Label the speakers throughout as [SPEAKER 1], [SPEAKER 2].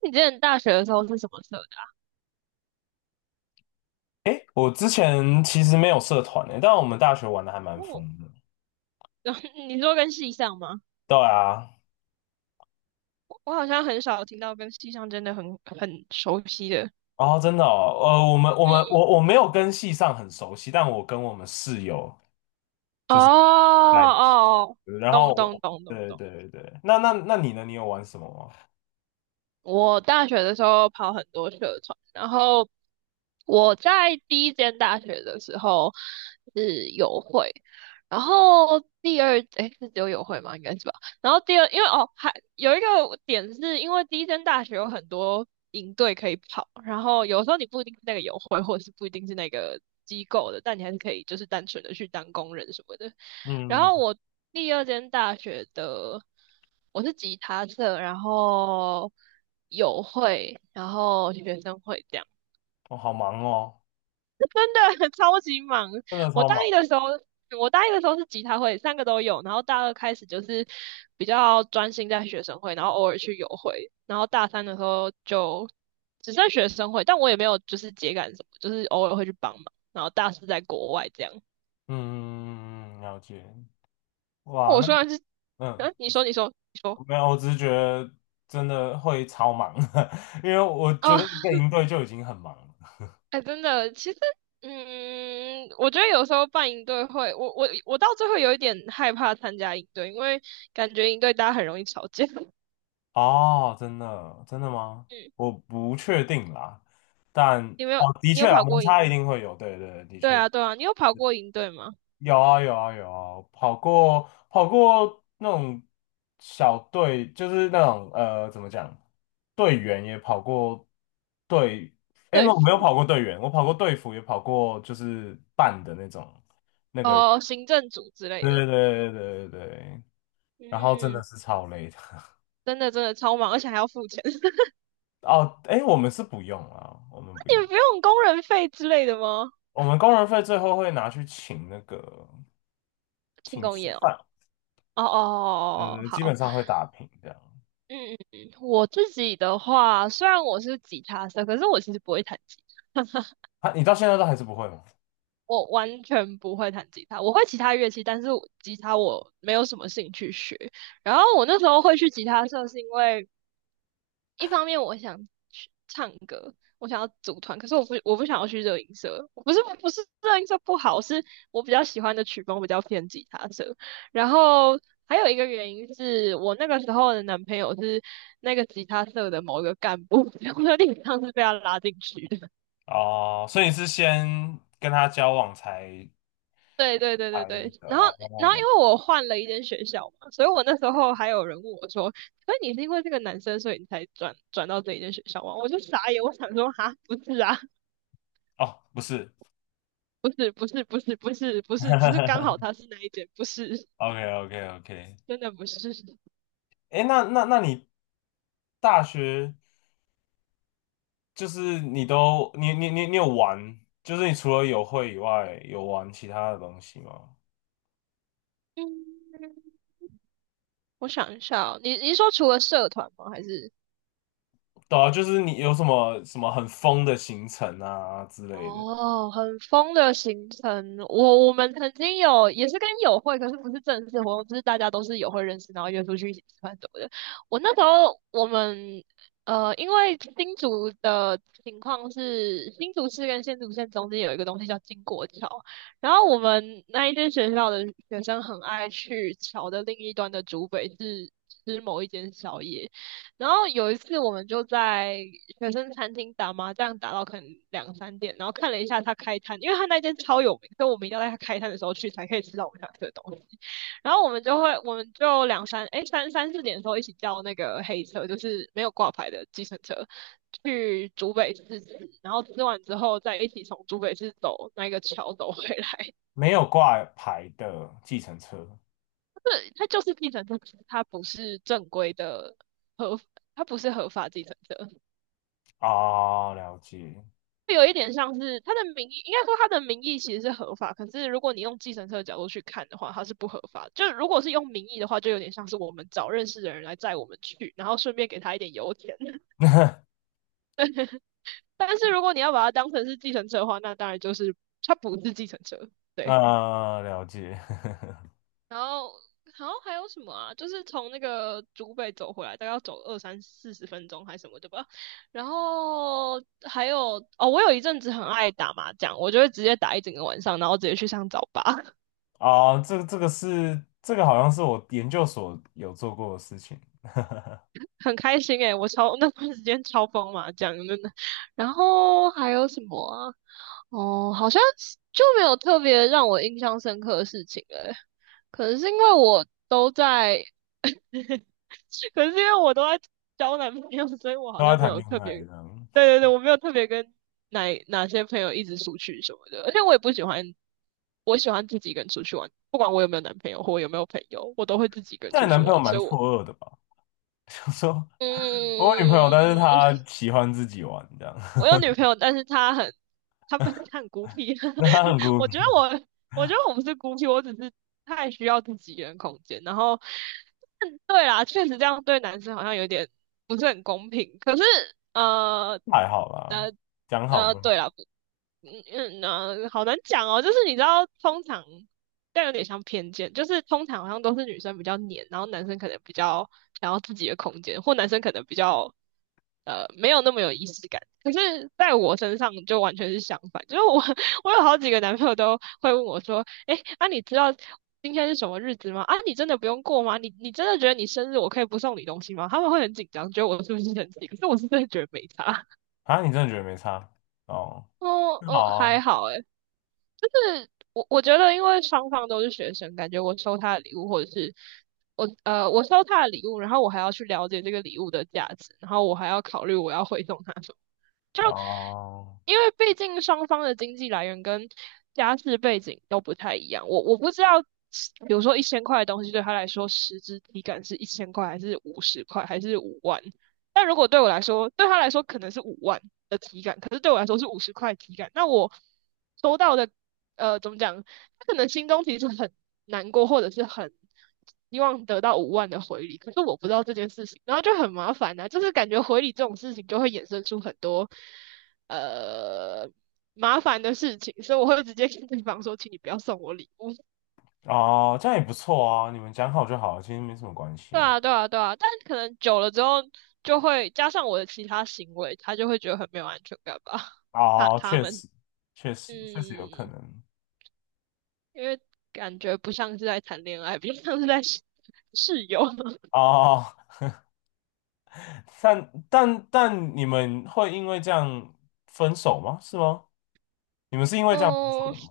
[SPEAKER 1] 你之前大学的时候是什么社的？
[SPEAKER 2] 诶，我之前其实没有社团诶，但我们大学玩的还蛮疯
[SPEAKER 1] 哦，
[SPEAKER 2] 的。
[SPEAKER 1] 然后 你说跟系上吗？
[SPEAKER 2] 对啊，
[SPEAKER 1] 我好像很少听到跟系上真的很熟悉的。
[SPEAKER 2] 然后真的哦，我们我
[SPEAKER 1] 嗯
[SPEAKER 2] 们我我没有跟系上很熟悉，但我跟我们室友
[SPEAKER 1] 嗯，哦
[SPEAKER 2] 就是在一起。
[SPEAKER 1] 哦，
[SPEAKER 2] 然后
[SPEAKER 1] 懂懂
[SPEAKER 2] 我
[SPEAKER 1] 懂懂
[SPEAKER 2] 对
[SPEAKER 1] 懂。
[SPEAKER 2] 对对对，那你呢？你有玩什么吗？
[SPEAKER 1] 我大学的时候跑很多社团，然后我在第一间大学的时候是友会，然后第二诶是只有友会吗？应该是吧。然后第二，因为哦还有一个点是因为第一间大学有很多营队可以跑，然后有时候你不一定是那个友会，或者是不一定是那个机构的，但你还是可以就是单纯的去当工人什么的。然
[SPEAKER 2] 嗯，
[SPEAKER 1] 后我第二间大学的我是吉他社，然后友会，然后学生会这样，
[SPEAKER 2] 我、好忙哦，
[SPEAKER 1] 真的 超级忙。
[SPEAKER 2] 真的
[SPEAKER 1] 我
[SPEAKER 2] 超
[SPEAKER 1] 大一
[SPEAKER 2] 忙。
[SPEAKER 1] 的时候，我大一的时候是吉他会，三个都有，然后大二开始就是比较专心在学生会，然后偶尔去友会，然后大三的时候就只剩学生会，但我也没有就是节感什么，就是偶尔会去帮忙，然后大四在国外这样。
[SPEAKER 2] 嗯，嗯嗯嗯嗯了解。哇，
[SPEAKER 1] 我
[SPEAKER 2] 那
[SPEAKER 1] 虽然是，
[SPEAKER 2] 嗯，
[SPEAKER 1] 啊，你说，你说，你说。
[SPEAKER 2] 没有，我只是觉得真的会超忙，因为我觉得
[SPEAKER 1] 啊。
[SPEAKER 2] 一个营队就已经很忙了。
[SPEAKER 1] 哎，真的，其实，嗯，我觉得有时候办营队会，我到最后有一点害怕参加营队，因为感觉营队大家很容易吵架。
[SPEAKER 2] 哦，真的，真的吗？
[SPEAKER 1] 嗯，
[SPEAKER 2] 我不确定啦，但
[SPEAKER 1] 你没有，
[SPEAKER 2] 哦，的
[SPEAKER 1] 你
[SPEAKER 2] 确
[SPEAKER 1] 有
[SPEAKER 2] 啊，
[SPEAKER 1] 跑
[SPEAKER 2] 摩
[SPEAKER 1] 过营？
[SPEAKER 2] 擦一定会有，对对，的
[SPEAKER 1] 对
[SPEAKER 2] 确
[SPEAKER 1] 啊，对啊，你有跑过营队吗？
[SPEAKER 2] 有啊，有啊，有啊，跑过跑过那种小队，就是那种怎么讲，队员也跑过队，哎，
[SPEAKER 1] 队
[SPEAKER 2] 我没有
[SPEAKER 1] 服，
[SPEAKER 2] 跑过队员，我跑过队服，也跑过就是办的那种那个人，
[SPEAKER 1] 哦，行政组之类
[SPEAKER 2] 对
[SPEAKER 1] 的。
[SPEAKER 2] 对对对对对，对然后真的
[SPEAKER 1] 嗯，
[SPEAKER 2] 是超累的。
[SPEAKER 1] 真的真的超忙，而且还要付钱。你
[SPEAKER 2] 哦，哎，我们是不用啊，我们不用。
[SPEAKER 1] 们不用工人费之类的吗？
[SPEAKER 2] 我们工人费最后会拿去请那个
[SPEAKER 1] 庆
[SPEAKER 2] 请
[SPEAKER 1] 功
[SPEAKER 2] 吃
[SPEAKER 1] 宴哦。
[SPEAKER 2] 饭，
[SPEAKER 1] 哦哦哦哦，哦哦
[SPEAKER 2] 呃，基
[SPEAKER 1] 好，
[SPEAKER 2] 本上会打平这样。
[SPEAKER 1] 嗯嗯嗯，嗯我自己的话，虽然我是吉他社，可是我其实不会弹吉他。
[SPEAKER 2] 他你到现在都还是不会吗？
[SPEAKER 1] 我完全不会弹吉他，我会其他乐器，但是我吉他我没有什么兴趣学。然后我那时候会去吉他社，是因为一方面我想去唱歌，我想要组团，可是我不想要去热音社，我不是热音社不好，是我比较喜欢的曲风比较偏吉他社。然后还有一个原因是我那个时候的男朋友是那个吉他社的某一个干部，我有点像是被他拉进去的。
[SPEAKER 2] 哦，所以你是先跟他交往才
[SPEAKER 1] 对对对对
[SPEAKER 2] 才
[SPEAKER 1] 对，
[SPEAKER 2] 的
[SPEAKER 1] 然后
[SPEAKER 2] 哦，跟我聊
[SPEAKER 1] 因为我换了一间学校嘛，所以我那时候还有人问我说：“所以你是因为这个男生，所以你才转到这一间学校吗？”我就傻眼，我想说：“哈，不是啊，
[SPEAKER 2] 哦，不是
[SPEAKER 1] 不是不是不是不是不是，只是刚 好他是那一间，不是，
[SPEAKER 2] ，OK OK OK，
[SPEAKER 1] 真的不是。”
[SPEAKER 2] 哎，那你大学就是你都你你你你有玩，就是你除了有会以外，有玩其他的东西吗？
[SPEAKER 1] 嗯，我想一下哦，你是说除了社团吗？还是？
[SPEAKER 2] 对啊，就是你有什么什么很疯的行程啊之类的。
[SPEAKER 1] 哦，很疯的行程。我们曾经有也是跟友会，可是不是正式活动，就是大家都是友会认识，然后约出去一起吃饭什么的。我那时候我们因为新竹的情况是新竹市跟新竹县中间有一个东西叫经国桥，然后我们那一间学校的学生很爱去桥的另一端的竹北是吃某一间宵夜。然后有一次我们就在学生餐厅打麻将，打到可能两三点，然后看了一下他开摊，因为他那间超有名，所以我们一定要在他开摊的时候去才可以吃到我们想吃的东西。然后我们就会，我们就两三哎三三四点的时候一起叫那个黑车，就是没有挂牌的计程车，去竹北市吃，然后吃完之后再一起从竹北市走那个桥走回来。
[SPEAKER 2] 没有挂牌的计程车
[SPEAKER 1] 对，它就是计程车，可是它不是正规的合，它不是合法计程车。
[SPEAKER 2] 啊，了解，
[SPEAKER 1] 有一点像是他的名义，应该说他的名义其实是合法，可是如果你用计程车的角度去看的话，它是不合法。就如果是用名义的话，就有点像是我们找认识的人来载我们去，然后顺便给他一点油钱。但是如果你要把它当成是计程车的话，那当然就是它不是计程车。对，
[SPEAKER 2] 呃，了解
[SPEAKER 1] 然后还有什么啊？就是从那个竹北走回来，大概要走二三四十分钟还是什么的吧。然后还有哦，我有一阵子很爱打麻将，我就会直接打一整个晚上，然后直接去上早八。
[SPEAKER 2] 啊，这个是这个好像是我研究所有做过的事情，
[SPEAKER 1] 很开心诶，那段时间超疯嘛，讲真的。然后还有什么啊？哦，好像是就没有特别让我印象深刻的事情诶，可能是因为我都在，可能是因为我都在交男朋友，所以我好
[SPEAKER 2] 都在
[SPEAKER 1] 像没
[SPEAKER 2] 谈
[SPEAKER 1] 有
[SPEAKER 2] 恋
[SPEAKER 1] 特
[SPEAKER 2] 爱
[SPEAKER 1] 别，
[SPEAKER 2] 这样。
[SPEAKER 1] 对对对，我没有特别跟哪些朋友一直出去什么的，而且我也不喜欢，我喜欢自己一个人出去玩，不管我有没有男朋友或我有没有朋友，我都会自己一个人
[SPEAKER 2] 但
[SPEAKER 1] 出
[SPEAKER 2] 你
[SPEAKER 1] 去
[SPEAKER 2] 男朋友
[SPEAKER 1] 玩，所
[SPEAKER 2] 蛮
[SPEAKER 1] 以
[SPEAKER 2] 错
[SPEAKER 1] 我。
[SPEAKER 2] 愕的吧？想说我有女朋友，
[SPEAKER 1] 嗯，
[SPEAKER 2] 但是她喜欢自己玩这样，
[SPEAKER 1] 我有女朋友，但是她很，她不是她很孤僻。
[SPEAKER 2] 那她很 孤
[SPEAKER 1] 我觉得
[SPEAKER 2] 僻，
[SPEAKER 1] 我，我觉得我不是孤僻，我只是太需要自己一个人空间。然后，嗯对啦，确实这样对男生好像有点不是很公平。可是，呃，
[SPEAKER 2] 还好啦，
[SPEAKER 1] 呃，
[SPEAKER 2] 讲好就
[SPEAKER 1] 对
[SPEAKER 2] 好
[SPEAKER 1] 啦，不嗯好难讲哦。就是你知道，通常但有点像偏见，就是通常好像都是女生比较黏，然后男生可能比较想要自己的空间，或男生可能比较没有那么有仪式感。可是在我身上就完全是相反，就是我 我有好几个男朋友都会问我说，哎，啊你知道今天是什么日子吗？啊你真的不用过吗？你真的觉得你生日我可以不送你东西吗？他们会很紧张，觉得我是不是生气？可是我是真的觉得没差。
[SPEAKER 2] 啊。你真的觉得没差哦？
[SPEAKER 1] 哦
[SPEAKER 2] 那
[SPEAKER 1] 哦
[SPEAKER 2] 好
[SPEAKER 1] 还
[SPEAKER 2] 啊，
[SPEAKER 1] 好诶，我觉得，因为双方都是学生，感觉我收他的礼物，或者是我收他的礼物，然后我还要去了解这个礼物的价值，然后我还要考虑我要回送他什么。就
[SPEAKER 2] 哦
[SPEAKER 1] 因为毕竟双方的经济来源跟家世背景都不太一样，我不知道，比如说一千块的东西对他来说实质体感是一千块，还是五十块，还是五万？但如果对我来说，对他来说可能是五万的体感，可是对我来说是五十块体感。那我收到的，怎么讲？他可能心中其实很难过，或者是很希望得到五万的回礼，可是我不知道这件事情，然后就很麻烦呐、就是感觉回礼这种事情就会衍生出很多呃麻烦的事情，所以我会直接跟对方说，请你不要送我礼物。
[SPEAKER 2] 哦，这样也不错啊，你们讲好就好，其实没什么关系
[SPEAKER 1] 对
[SPEAKER 2] 啊。
[SPEAKER 1] 啊，对啊，对啊，但可能久了之后，就会加上我的其他行为，他就会觉得很没有安全感吧。他
[SPEAKER 2] 哦，
[SPEAKER 1] 他
[SPEAKER 2] 确
[SPEAKER 1] 们，
[SPEAKER 2] 实，确
[SPEAKER 1] 嗯，
[SPEAKER 2] 实，确实有可
[SPEAKER 1] 因
[SPEAKER 2] 能
[SPEAKER 1] 为感觉不像是在谈恋爱，比较像是在 室友。
[SPEAKER 2] 哦。但你们会因为这样分手吗？是吗？你们是因 为这样分手
[SPEAKER 1] 哦，
[SPEAKER 2] 的吗？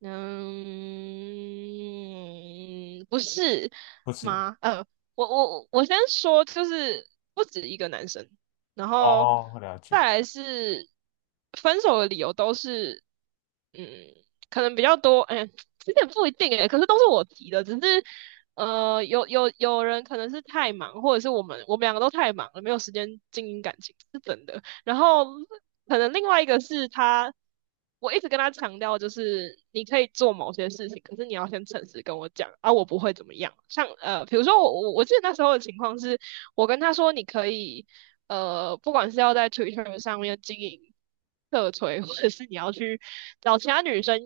[SPEAKER 1] 嗯，不是
[SPEAKER 2] 不是
[SPEAKER 1] 吗？我先说，就是不止一个男生，然后
[SPEAKER 2] 哦，我了
[SPEAKER 1] 再
[SPEAKER 2] 解。
[SPEAKER 1] 来是分手的理由都是，嗯，可能比较多，哎、这点不一定哎、可是都是我提的，只是有人可能是太忙，或者是我们两个都太忙了，没有时间经营感情，是真的。然后可能另外一个是他，我一直跟他强调，就是你可以做某些事情，可是你要先诚实跟我讲啊，我不会怎么样。像比如说我记得那时候的情况是，我跟他说你可以不管是要在 Twitter 上面经营社推，或者是你要去找其他女生。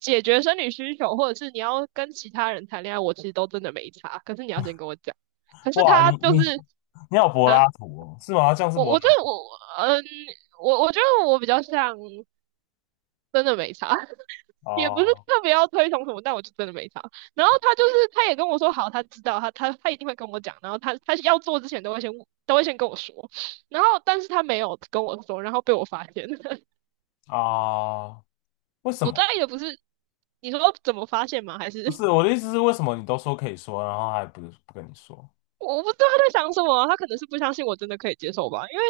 [SPEAKER 1] 解决生理需求，或者是你要跟其他人谈恋爱，我其实都真的没差。可是你要先跟我讲。可是
[SPEAKER 2] 哇，
[SPEAKER 1] 他
[SPEAKER 2] 你
[SPEAKER 1] 就
[SPEAKER 2] 你
[SPEAKER 1] 是
[SPEAKER 2] 你好柏
[SPEAKER 1] 啊，
[SPEAKER 2] 拉图哦，是吗？这样是
[SPEAKER 1] 我
[SPEAKER 2] 柏
[SPEAKER 1] 我觉
[SPEAKER 2] 拉
[SPEAKER 1] 得我我觉得我比较像真的没差，
[SPEAKER 2] 图
[SPEAKER 1] 也不是
[SPEAKER 2] 哦
[SPEAKER 1] 特别要推崇什么，但我就真的没差。然后他就是他也跟我说好，他知道他一定会跟我讲，然后他要做之前都会先都会先跟我说，然后但是他没有跟我说，然后被我发现了。
[SPEAKER 2] 啊？为 什
[SPEAKER 1] 我
[SPEAKER 2] 么？
[SPEAKER 1] 大概也不是你说怎么发现吗？还是
[SPEAKER 2] 不 是我的意思是，为什么你都说可以说，然后还不跟你说？
[SPEAKER 1] 我不知道他在想什么啊，他可能是不相信我真的可以接受吧，因为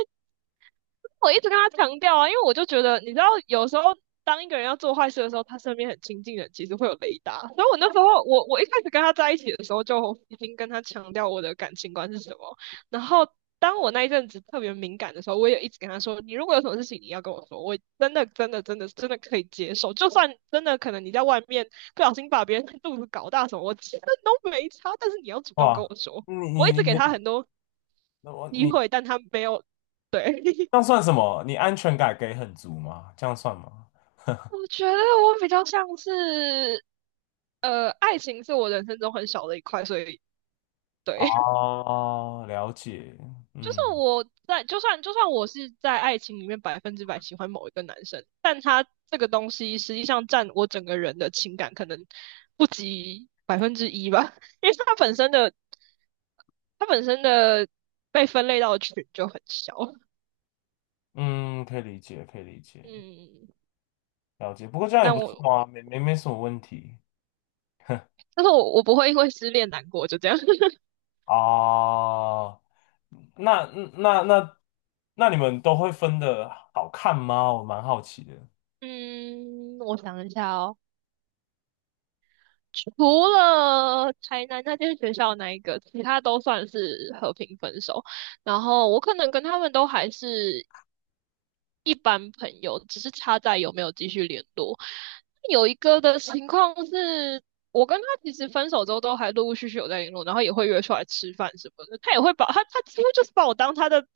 [SPEAKER 1] 我一直跟他强调啊，因为我就觉得，你知道，有时候当一个人要做坏事的时候，他身边很亲近的人其实会有雷达。所以我那时候，我一开始跟他在一起的时候，就已经跟他强调我的感情观是什么。然后，当我那一阵子特别敏感的时候，我也一直跟他说，你如果有什么事情，你要跟我说，我真的可以接受，就算真的可能你在外面不小心把别人肚子搞大什么，我真的都没差，但是你要主动跟
[SPEAKER 2] 哇，
[SPEAKER 1] 我说。
[SPEAKER 2] 你
[SPEAKER 1] 我一
[SPEAKER 2] 你
[SPEAKER 1] 直给
[SPEAKER 2] 你
[SPEAKER 1] 他很多
[SPEAKER 2] 我
[SPEAKER 1] 机
[SPEAKER 2] 你
[SPEAKER 1] 会，但他没有对。
[SPEAKER 2] 这样算什么？你安全感给很足吗？这样算吗？
[SPEAKER 1] 我觉得我比较像是，爱情是我人生中很小的一块，所以对，
[SPEAKER 2] 哦，了解，
[SPEAKER 1] 就是
[SPEAKER 2] 嗯
[SPEAKER 1] 我在，就算我是在爱情里面百分之百喜欢某一个男生，但他这个东西实际上占我整个人的情感可能不及百分之一吧，因为他本身的被分类到的群就很小，
[SPEAKER 2] 嗯，可以理解，可以理解，
[SPEAKER 1] 嗯，
[SPEAKER 2] 了解。不过这样也
[SPEAKER 1] 但
[SPEAKER 2] 不
[SPEAKER 1] 我
[SPEAKER 2] 错啊，没什么问题
[SPEAKER 1] 但是我不会因为失恋难过，就这样，
[SPEAKER 2] 哦。那那那那你们都会分的好看吗？我蛮好奇的。
[SPEAKER 1] 嗯，我想一下哦。除了台南那间学校那一个，其他都算是和平分手。然后我可能跟他们都还是一般朋友，只是差在有没有继续联络。有一个的情况是，我跟他其实分手之后都还陆陆续续有在联络，然后也会约出来吃饭什么的。他也会把他几乎就是把我当他的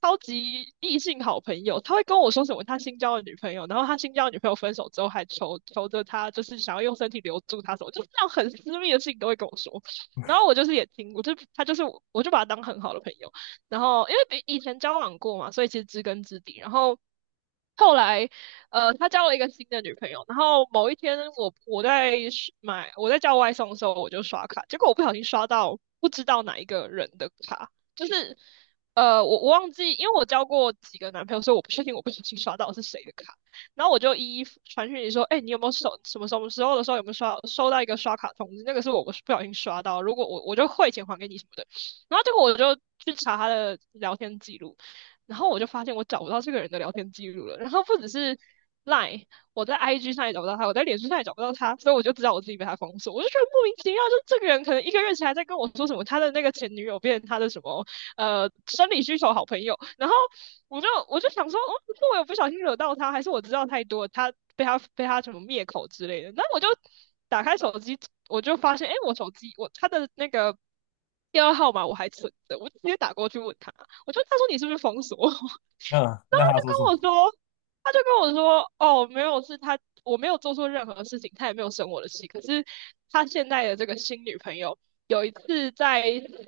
[SPEAKER 1] 超级异性好朋友。他会跟我说什么他新交的女朋友，然后他新交的女朋友分手之后还求求着他，就是想要用身体留住他什么，就是那种很私密的事情都会跟我说。然后我就是也听，我就把他当很好的朋友。然后因为比以前交往过嘛，所以其实知根知底。然后后来，他交了一个新的女朋友。然后某一天我，我在刷买我在叫外送的时候，我就刷卡，结果我不小心刷到不知道哪一个人的卡，就是我忘记，因为我交过几个男朋友，所以我不确定我不小心刷到是谁的卡。然后我就一一传讯息说，哎、你有没有收什么什么时候的时候有没有刷收到一个刷卡通知？那个是我不小心刷到，如果我就汇钱还给你什么的。然后结果我就去查他的聊天记录，然后我就发现我找不到这个人的聊天记录了。然后不只是赖，我在 IG 上也找不到他，我在脸书上也找不到他，所以我就知道我自己被他封锁。我就觉得莫名其妙，就这个人可能一个月前还在跟我说什么他的那个前女友变成他的什么生理需求好朋友，然后我就想说，哦，是我有不小心惹到他，还是我知道太多，他被他什么灭口之类的？那我就打开手机，我就发现，哎，我手机我他的那个电话号码我还存着，我就直接打过去问他，他说你是不是封锁我？
[SPEAKER 2] 嗯，那他
[SPEAKER 1] 就
[SPEAKER 2] 说
[SPEAKER 1] 跟
[SPEAKER 2] 什
[SPEAKER 1] 我
[SPEAKER 2] 么？
[SPEAKER 1] 说，他就跟我说，哦，没有，是他，我没有做错任何事情，他也没有生我的气。可是他现在的这个新女朋友，有一次在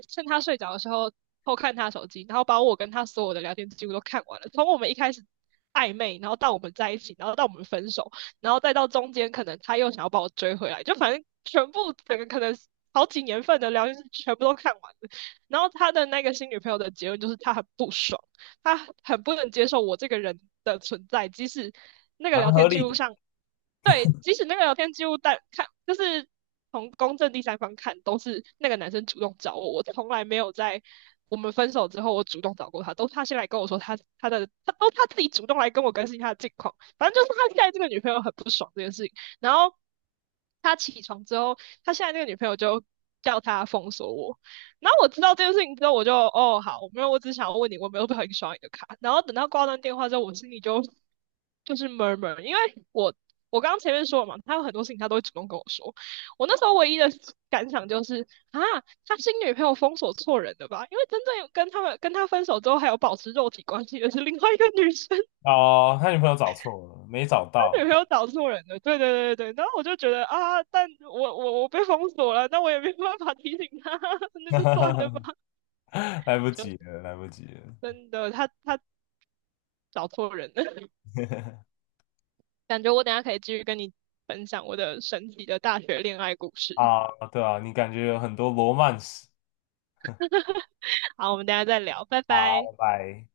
[SPEAKER 1] 趁他睡着的时候偷看他手机，然后把我跟他所有的聊天记录都看完了，从我们一开始。暧昧，然后到我们在一起，然后到我们分手，然后再到中间，可能他又想要把我追回来，就反正全部整个可能好几年份的聊天记录全部都看完了。然后他的那个新女朋友的结论就是他很不爽，他很不能接受我这个人的存在，即使那个聊
[SPEAKER 2] 蛮合
[SPEAKER 1] 天记
[SPEAKER 2] 理
[SPEAKER 1] 录
[SPEAKER 2] 的
[SPEAKER 1] 上对，即使那个聊天记录但看，就是从公正第三方看，都是那个男生主动找我，我从来没有在我们分手之后我主动找过他，都是他先来跟我说，他自己主动来跟我更新他的近况，反正就是他现在这个女朋友很不爽这件事情，然后他起床之后，他现在这个女朋友就。叫他封锁我，然后我知道这件事情之后，我就哦好，我没有，我只想要问你，我没有很喜刷你的卡。然后等到挂断电话之后，我心里就就是 murmur，因为我我刚刚前面说了嘛，他有很多事情他都会主动跟我说。我那时候唯一的感想就是啊，他新女朋友封锁错人了吧？因为真正有跟他们跟他分手之后还有保持肉体关系的是另外一个女生，
[SPEAKER 2] 哦。他女朋友找错了，没找
[SPEAKER 1] 他
[SPEAKER 2] 到，
[SPEAKER 1] 女朋友找错人了。对对对对对，然后我就觉得啊，但我被封锁了，那我也没办法提醒他，那就算了 吧。
[SPEAKER 2] 来不及
[SPEAKER 1] 就
[SPEAKER 2] 了，来不及了
[SPEAKER 1] 真的，他找错人了，感觉我等一下可以继续跟你分享我的神奇的大学恋爱故事。
[SPEAKER 2] 啊！对啊，你感觉有很多罗曼史。
[SPEAKER 1] 好，我们等一下再聊，拜拜。
[SPEAKER 2] 好，拜拜。